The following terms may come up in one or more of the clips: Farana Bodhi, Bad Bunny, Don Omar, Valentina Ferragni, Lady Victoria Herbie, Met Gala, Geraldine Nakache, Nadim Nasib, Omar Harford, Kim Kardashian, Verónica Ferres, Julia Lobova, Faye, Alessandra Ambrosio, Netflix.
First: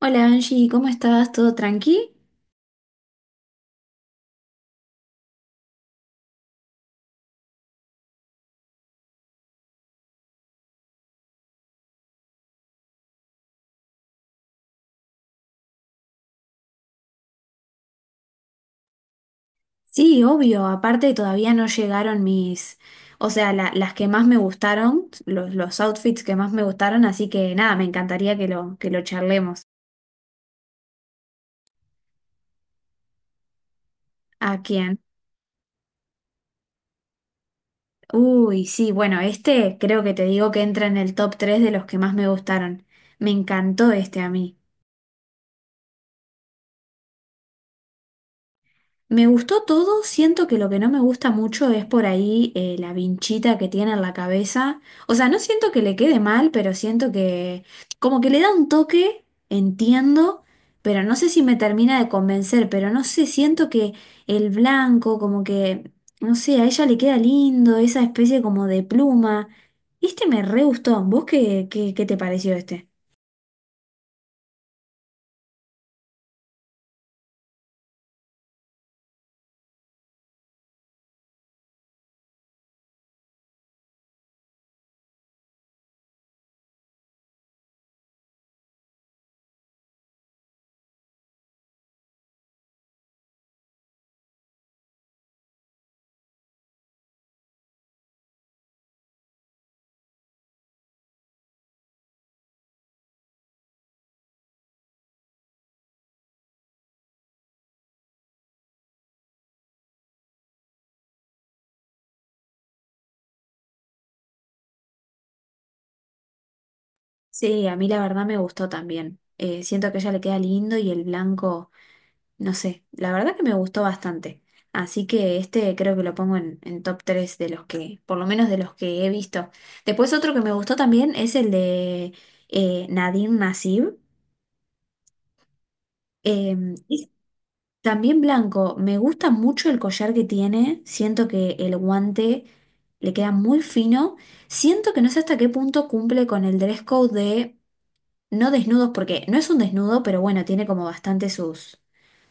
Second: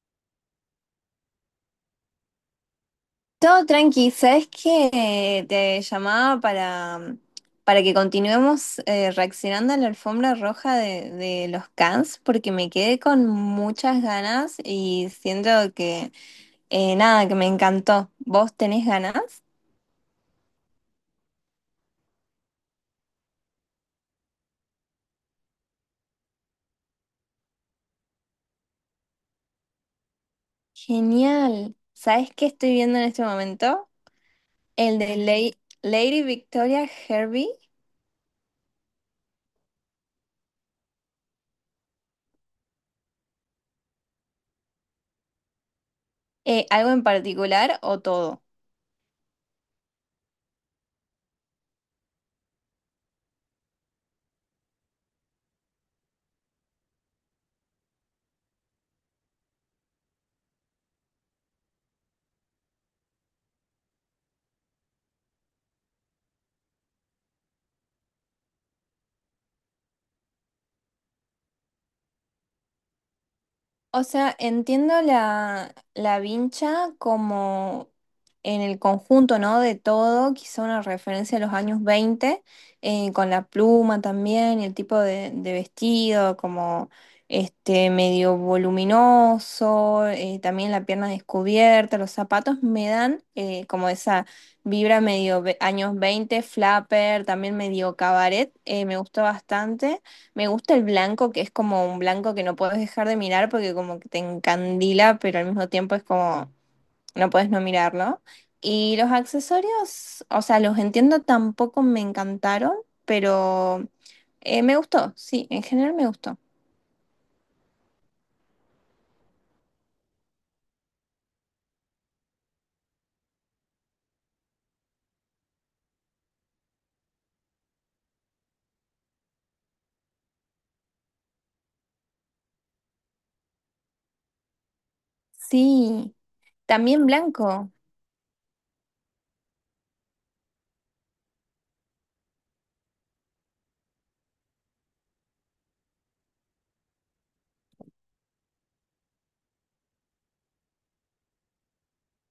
Hola Angie, ¿cómo estás? ¿Todo tranqui? Todo tranqui, ¿sabes qué? Te llamaba para que continuemos reaccionando a la alfombra roja de los Cans, porque me quedé con muchas ganas y siento que, nada, que me encantó. ¿Vos tenés ganas? Sí, obvio, aparte todavía no llegaron o sea, las que más me gustaron, los outfits que más me gustaron, así que nada, me encantaría que que lo charlemos. Genial. ¿Sabes qué estoy viendo en este momento? ¿A El quién? de Lady, Lady Victoria Herbie. Uy, sí, bueno, este creo que te digo que entra en el top 3 de los que más me gustaron. Me encantó este a mí. ¿Algo en particular o todo? Me gustó todo, siento que lo que no me gusta mucho es por ahí la vinchita que tiene en la cabeza. O sea, no siento que le quede mal, pero siento que como que le da un toque, entiendo, pero no sé si me termina de convencer, pero no sé, siento que el blanco no sé, a ella le queda lindo, esa especie como de pluma. Este me re gustó, ¿vos qué te pareció este? O sea, entiendo la vincha como en el conjunto, ¿no? De todo, quizá una referencia a los años 20 con la pluma también y el tipo de vestido, como este medio voluminoso, también la pierna descubierta, los zapatos me dan como esa vibra años 20 flapper, también medio cabaret, me gustó bastante. Me gusta el blanco, que es como un blanco que no puedes dejar de mirar porque como que te encandila, pero al mismo tiempo es como no puedes no mirarlo. Y los accesorios, o sea, los entiendo, tampoco me encantaron, pero me gustó, sí, en general me gustó. Sí, a mí la verdad me gustó también. Siento que a ella le queda lindo y el blanco. No sé, la verdad que me gustó bastante. Así que este creo que lo pongo en top 3 de los que, por lo menos de los que he visto. Después otro que me gustó también es el de Nadim Nasib. Sí, Eh, también es blanco. también blanco. Me gusta mucho el collar que tiene. Siento que el guante le queda muy fino. Siento que no sé hasta qué punto cumple con el dress code de no desnudos, porque no es un desnudo, pero bueno, tiene como bastante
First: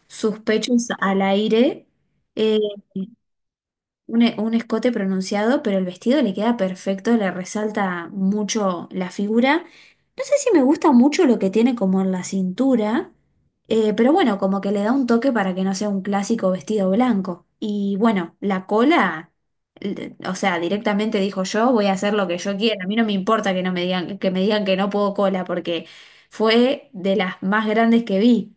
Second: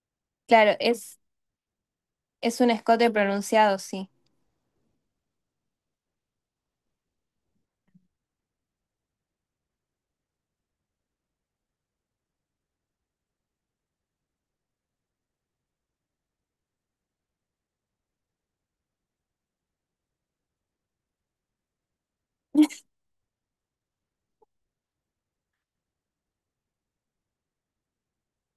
sus Claro, pechos es, al aire. Eh, es un escote pronunciado, sí. Un, un escote pronunciado, pero el vestido le queda perfecto, le resalta mucho la figura. No sé si me gusta mucho lo que tiene como en la cintura, pero bueno, como que le da un toque para que no sea un clásico vestido blanco. Y bueno, la cola, o sea, directamente dijo yo, voy a hacer lo que yo quiera. A mí no me importa que no me digan, que me digan que no puedo cola, porque fue de las más grandes que vi.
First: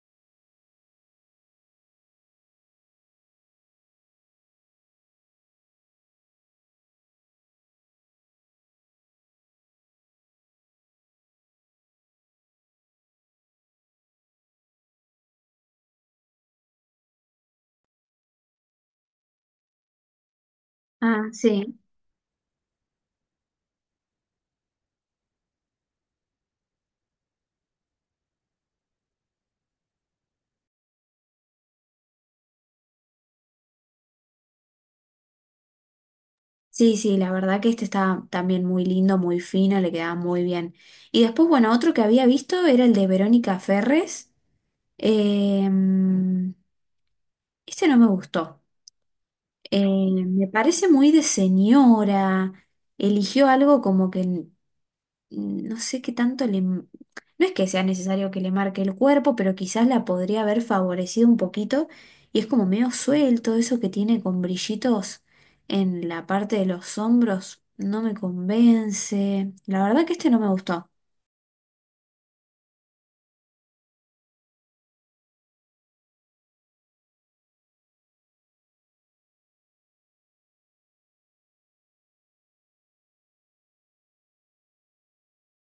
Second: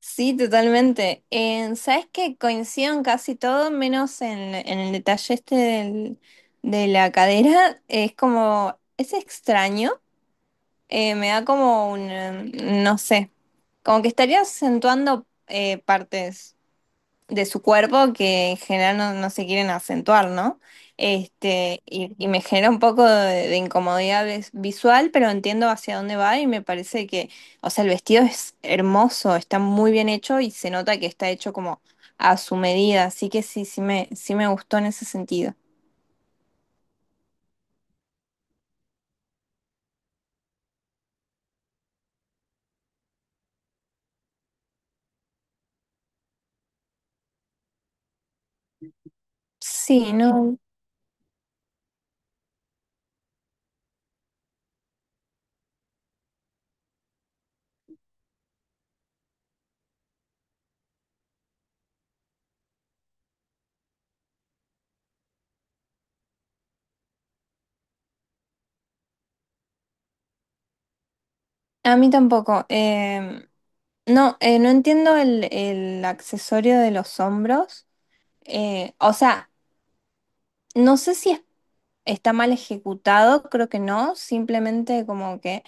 Sí, totalmente. ¿Sabes qué? Coincido en casi todo, menos en el detalle de la cadera. Es como, es extraño. Me da como no sé, como que estaría acentuando partes de su cuerpo que en general no, no se quieren acentuar, ¿no? Ah, sí. Este, y me genera un poco de incomodidad visual, pero entiendo hacia dónde va y me parece que, o sea, el vestido es hermoso, está muy bien hecho y se nota que está hecho como a su medida, así que sí, sí me gustó en ese sentido. Sí, sí, la verdad que este está también muy lindo, muy fino, le quedaba muy bien. Y después, bueno, otro que había visto era el de Verónica Ferres. Eh, este no me gustó. Sí, Me no, parece muy de señora. Eligió algo como que no sé qué tanto le. No es que sea necesario que le marque el cuerpo, pero quizás la podría haber favorecido un poquito. Y es como medio suelto, eso que tiene con brillitos en la parte de los hombros, no me convence. La verdad que este no me gustó. a mí tampoco. No, no entiendo el accesorio de los hombros. O sea, no sé si es está mal ejecutado, creo que no, simplemente como que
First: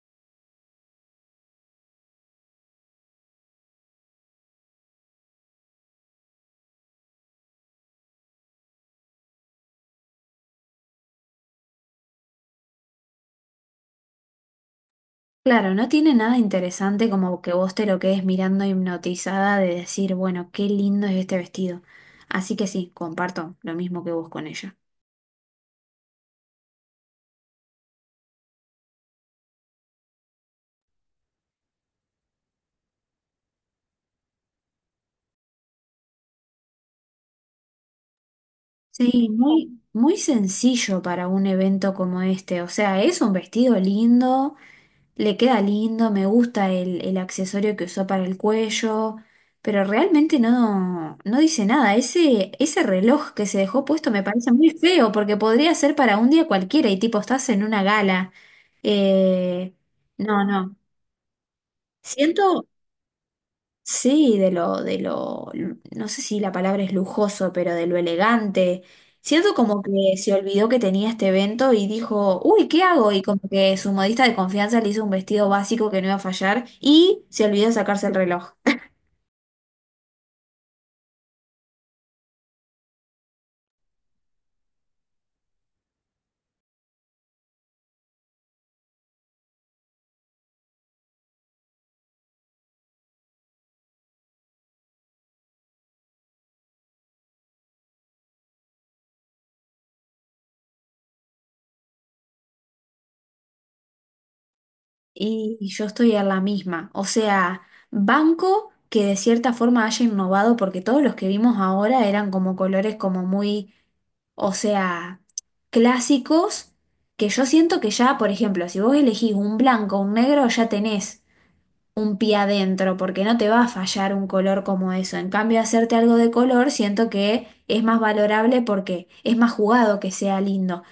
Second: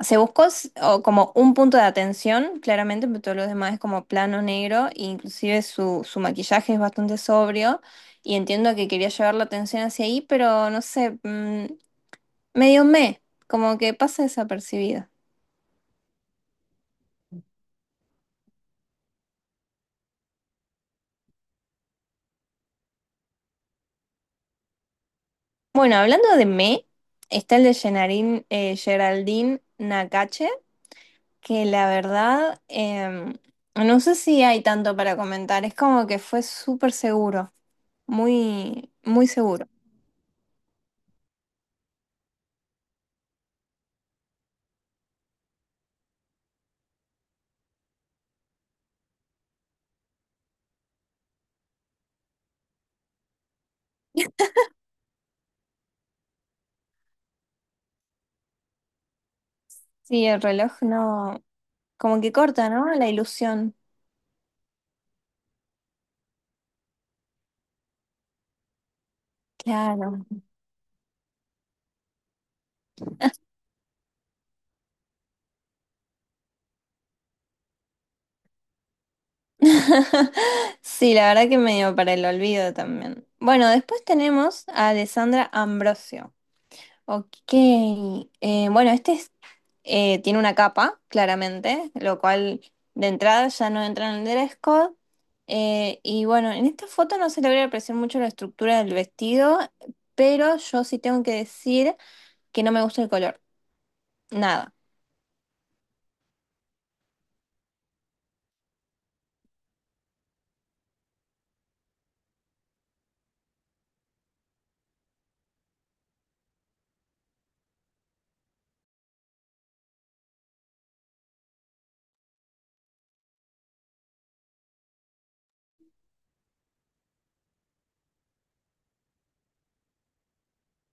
se buscó s- o como un punto de atención, claramente, pero todo lo demás es como plano negro, e inclusive su, su maquillaje es bastante sobrio y entiendo que quería llevar la atención hacia ahí, pero no sé, medio me, como que pasa desapercibido. Claro, no tiene nada interesante como que vos te lo quedes mirando hipnotizada de decir, bueno, qué lindo es este vestido. Así que sí, comparto lo mismo que vos con ella. Bueno, está el de Geraldine Nakache, que la verdad... no sé si hay tanto para comentar, es como que fue súper seguro. Muy, muy Sí, seguro. muy, muy sencillo para un evento como este. O sea, es un vestido lindo, le queda lindo, me gusta el accesorio que usó para el cuello, pero realmente no, no dice nada. Ese reloj que se dejó puesto me parece muy feo porque podría ser para un día cualquiera y tipo estás en una gala. Eh, Sí, el no, reloj no. no, como que corta, Siento, ¿no? La ilusión. sí, de lo, no sé si la palabra es lujoso, pero de lo elegante. Siento como que Claro. se olvidó que tenía este evento y dijo, uy, ¿qué hago? Y como que su modista de confianza le hizo un vestido básico que no iba a fallar y se olvidó de sacarse el reloj. Sí, la verdad que medio para el olvido también. Bueno, después tenemos a Alessandra Ambrosio. Ok, bueno, este tiene una capa, claramente, lo cual de entrada ya no entra en el dress code. Y bueno, en esta foto no se logra apreciar mucho la estructura del vestido, pero yo sí tengo que decir que no me gusta el color. Nada. Y yo estoy en la misma. O sea, banco que de cierta forma haya innovado porque todos los que vimos ahora eran como colores como muy, o sea, clásicos, que yo siento que ya, por ejemplo, si vos elegís un blanco o un negro, ya tenés un pie adentro, porque no te va a fallar un color como eso. En cambio, hacerte algo de color, siento que es más valorable porque es más jugado que sea lindo.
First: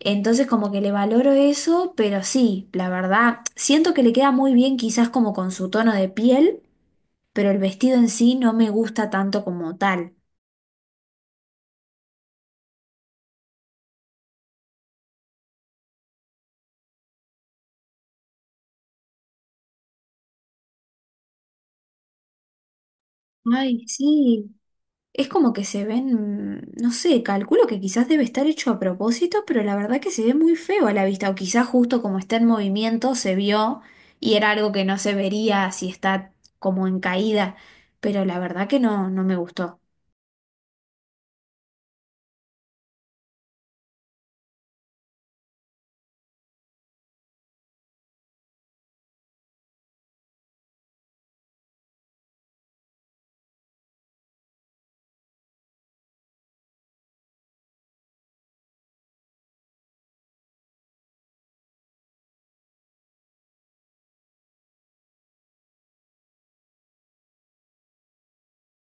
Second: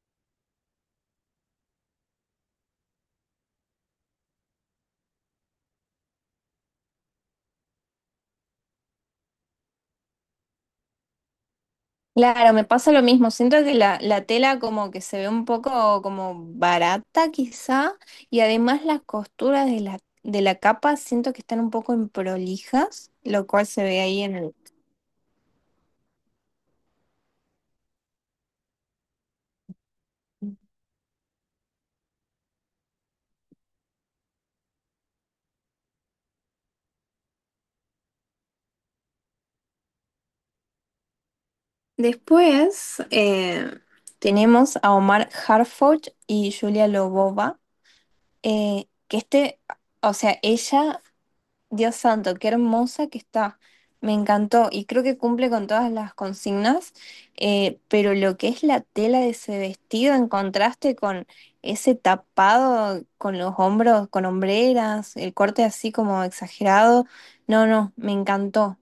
Entonces, como que le valoro eso, pero sí, la verdad, siento que le queda muy bien quizás como con su tono de piel, pero el vestido en sí no me gusta tanto como tal. Claro, me pasa lo mismo. Siento que la tela como que se ve un poco como barata quizá y además las costuras de de la capa siento que están un poco improlijas, lo cual se Ay, ve ahí en sí. el... Es como que se ven, no sé, calculo que quizás debe estar hecho a propósito, pero la verdad que se ve muy feo a la vista, o quizás justo como está en movimiento se vio y era algo que no se vería si está como en caída, pero la verdad que no, no me gustó. Después tenemos a Omar Harford y Julia Lobova, eh, que este, o sea, ella Dios santo, qué hermosa que está. Me encantó y creo que cumple con todas las consignas, pero lo que es la tela de ese vestido en contraste con ese tapado con los hombros, con hombreras, el corte así como exagerado, no, no, me encantó.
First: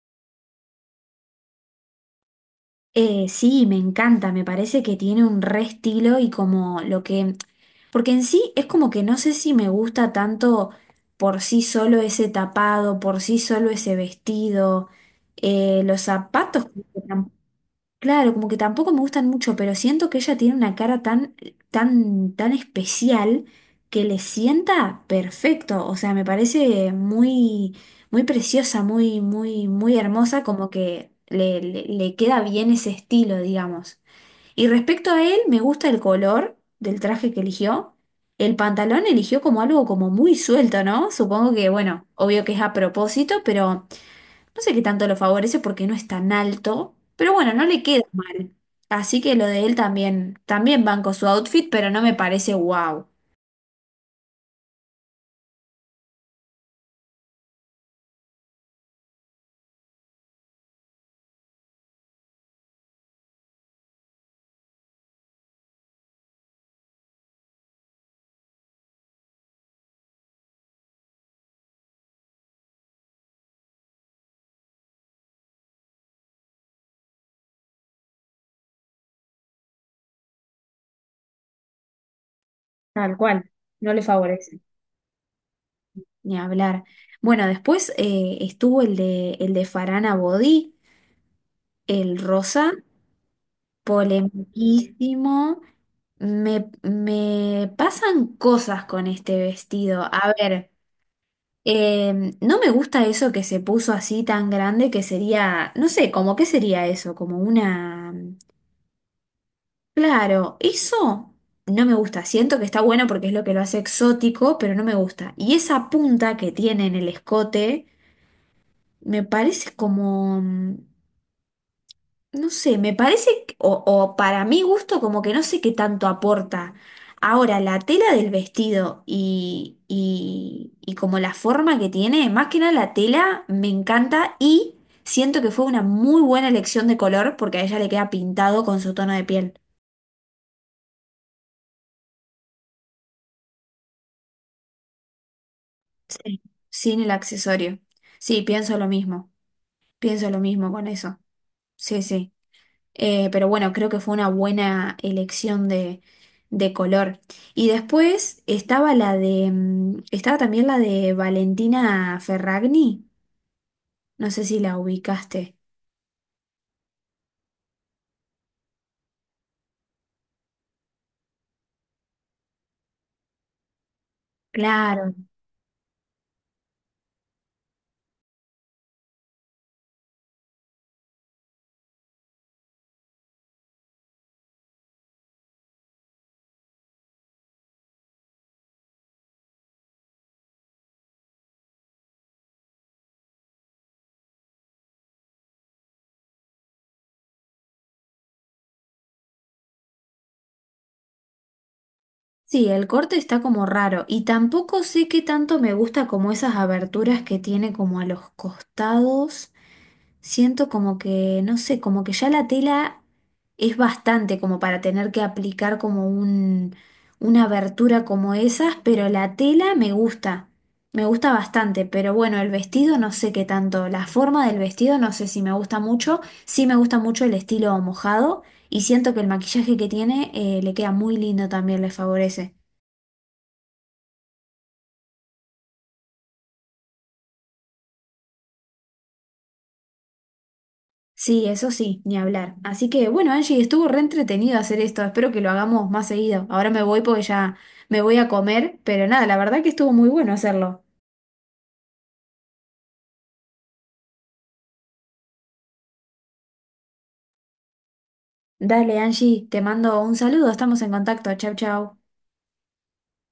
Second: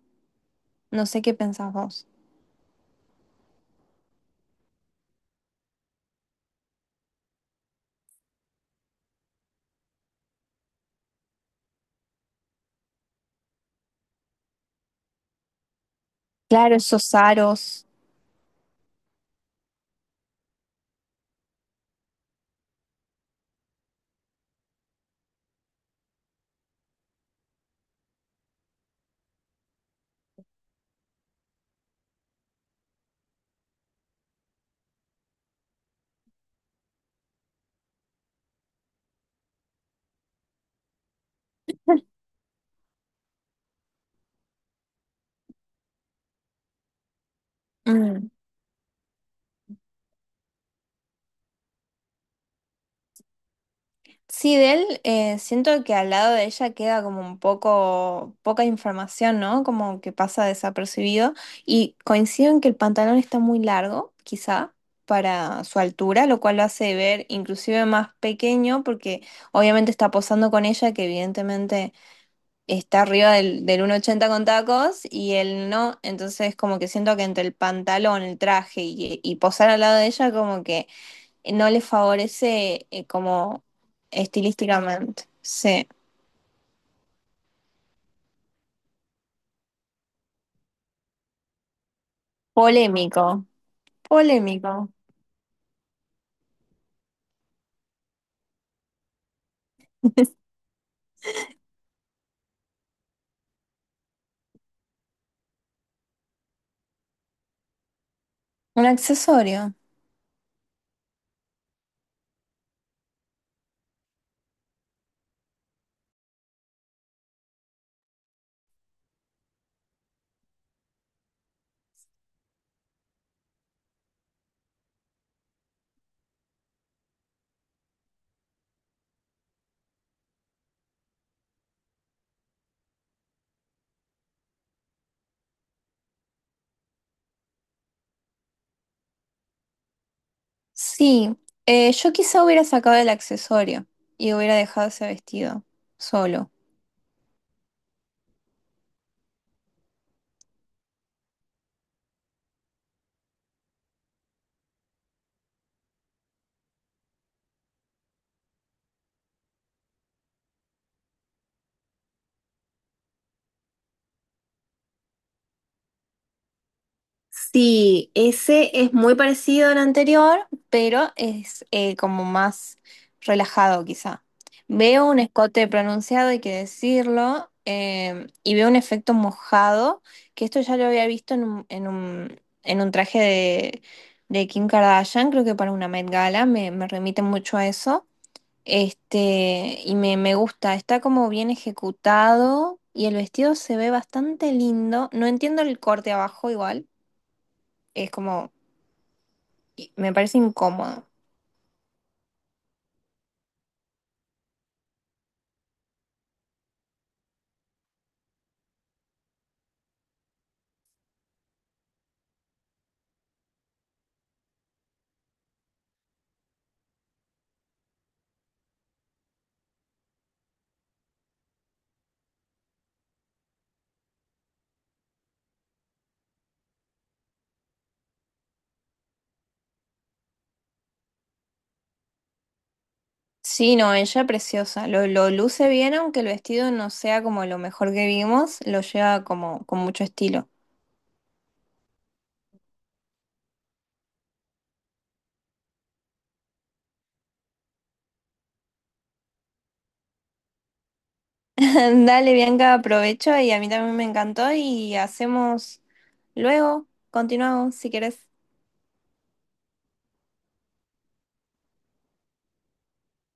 No sé qué pensás vos. Sí, me encanta, me parece que tiene un re estilo y como lo que, porque en sí es como que no sé si me gusta tanto por sí solo ese tapado, por sí solo ese vestido, los zapatos. Claro, esos aros. Claro, como que tampoco me gustan mucho, pero siento que ella tiene una cara tan especial que le sienta perfecto. O sea, me parece muy, muy preciosa, muy, muy, muy hermosa, como que le queda bien ese estilo, digamos. Y respecto a él, me gusta el color del traje que eligió. El pantalón eligió como algo como muy suelto, ¿no? Supongo que, bueno, obvio que es a propósito, pero no sé qué tanto lo favorece porque no es tan alto, pero bueno, no le queda mal. Así que lo de él también, también banco su outfit, pero no me parece wow. Sí, de él siento que al lado de ella queda como un poco poca información, ¿no? Como que pasa desapercibido. Y coincido en que el pantalón está muy largo, quizá, para su altura, lo cual lo hace ver inclusive más pequeño, porque obviamente está posando con ella, que evidentemente está arriba del 1,80 con tacos, y él no. Entonces como que siento que entre el pantalón, el traje y posar al lado de ella, como que no le favorece eh, Tal cual, como no le favorece. estilísticamente. Sí. Ni hablar. Bueno, después estuvo el de Farana Bodhi, el rosa, Polémico, polémico. polemiquísimo. Me pasan cosas con este vestido. A ver. No me gusta eso que se puso así tan grande que sería, no sé, como qué sería eso, como una. Un accesorio. Claro, eso no me gusta. Siento que está bueno porque es lo que lo hace exótico, pero no me gusta. Y esa punta que tiene en el escote me parece como, no sé, me parece, o para mi gusto, como que no sé qué tanto aporta. Ahora, la tela del vestido y como la forma que tiene, más que nada la tela, me encanta y siento que fue una muy buena elección de color porque a ella le queda pintado con su tono de piel. Sí, yo quizá hubiera sacado el accesorio y hubiera dejado ese vestido Sí. solo. Sin el accesorio. Sí, pienso lo mismo. Pienso lo mismo con eso. Sí, sí. Pero bueno, creo que fue una buena elección de color. Y después estaba la de, estaba también la de Valentina Ferragni. No sé si la ubicaste. Sí, ese es muy parecido al anterior, pero es como más relajado quizá. Veo Claro. un escote pronunciado, hay que decirlo, y veo un efecto mojado, que esto ya lo había visto en un, en un traje de Kim Kardashian, creo que para una Met Gala, me remite mucho a eso. Este, y me gusta, está como bien ejecutado y el vestido se ve bastante lindo. No entiendo el corte abajo igual es como, me parece incómodo. Sí, el corte está como raro. Y tampoco sé qué tanto me gusta como esas aberturas que tiene como a los costados. Siento como que, no sé, como que ya la tela es bastante como para tener que aplicar como una abertura como esas, pero la tela me gusta bastante, pero bueno, el vestido no sé qué tanto, la forma del vestido no sé si me gusta mucho, sí me gusta mucho el estilo mojado y siento que el maquillaje que tiene le queda muy lindo también, le favorece. Sí, no, ella preciosa. Lo luce bien, aunque el vestido no sea como lo mejor que vimos, lo lleva como con mucho estilo. Sí, eso sí, ni hablar. Así que bueno, Angie, estuvo re entretenido hacer esto. Espero que lo hagamos más seguido. Ahora me voy porque ya me voy a comer, pero nada, la verdad que estuvo muy bueno hacerlo. Dale, Bianca, aprovecho y a mí también me encantó y hacemos luego, continuamos si querés. Dale, Angie, te mando un saludo, estamos en contacto. Chau, chau.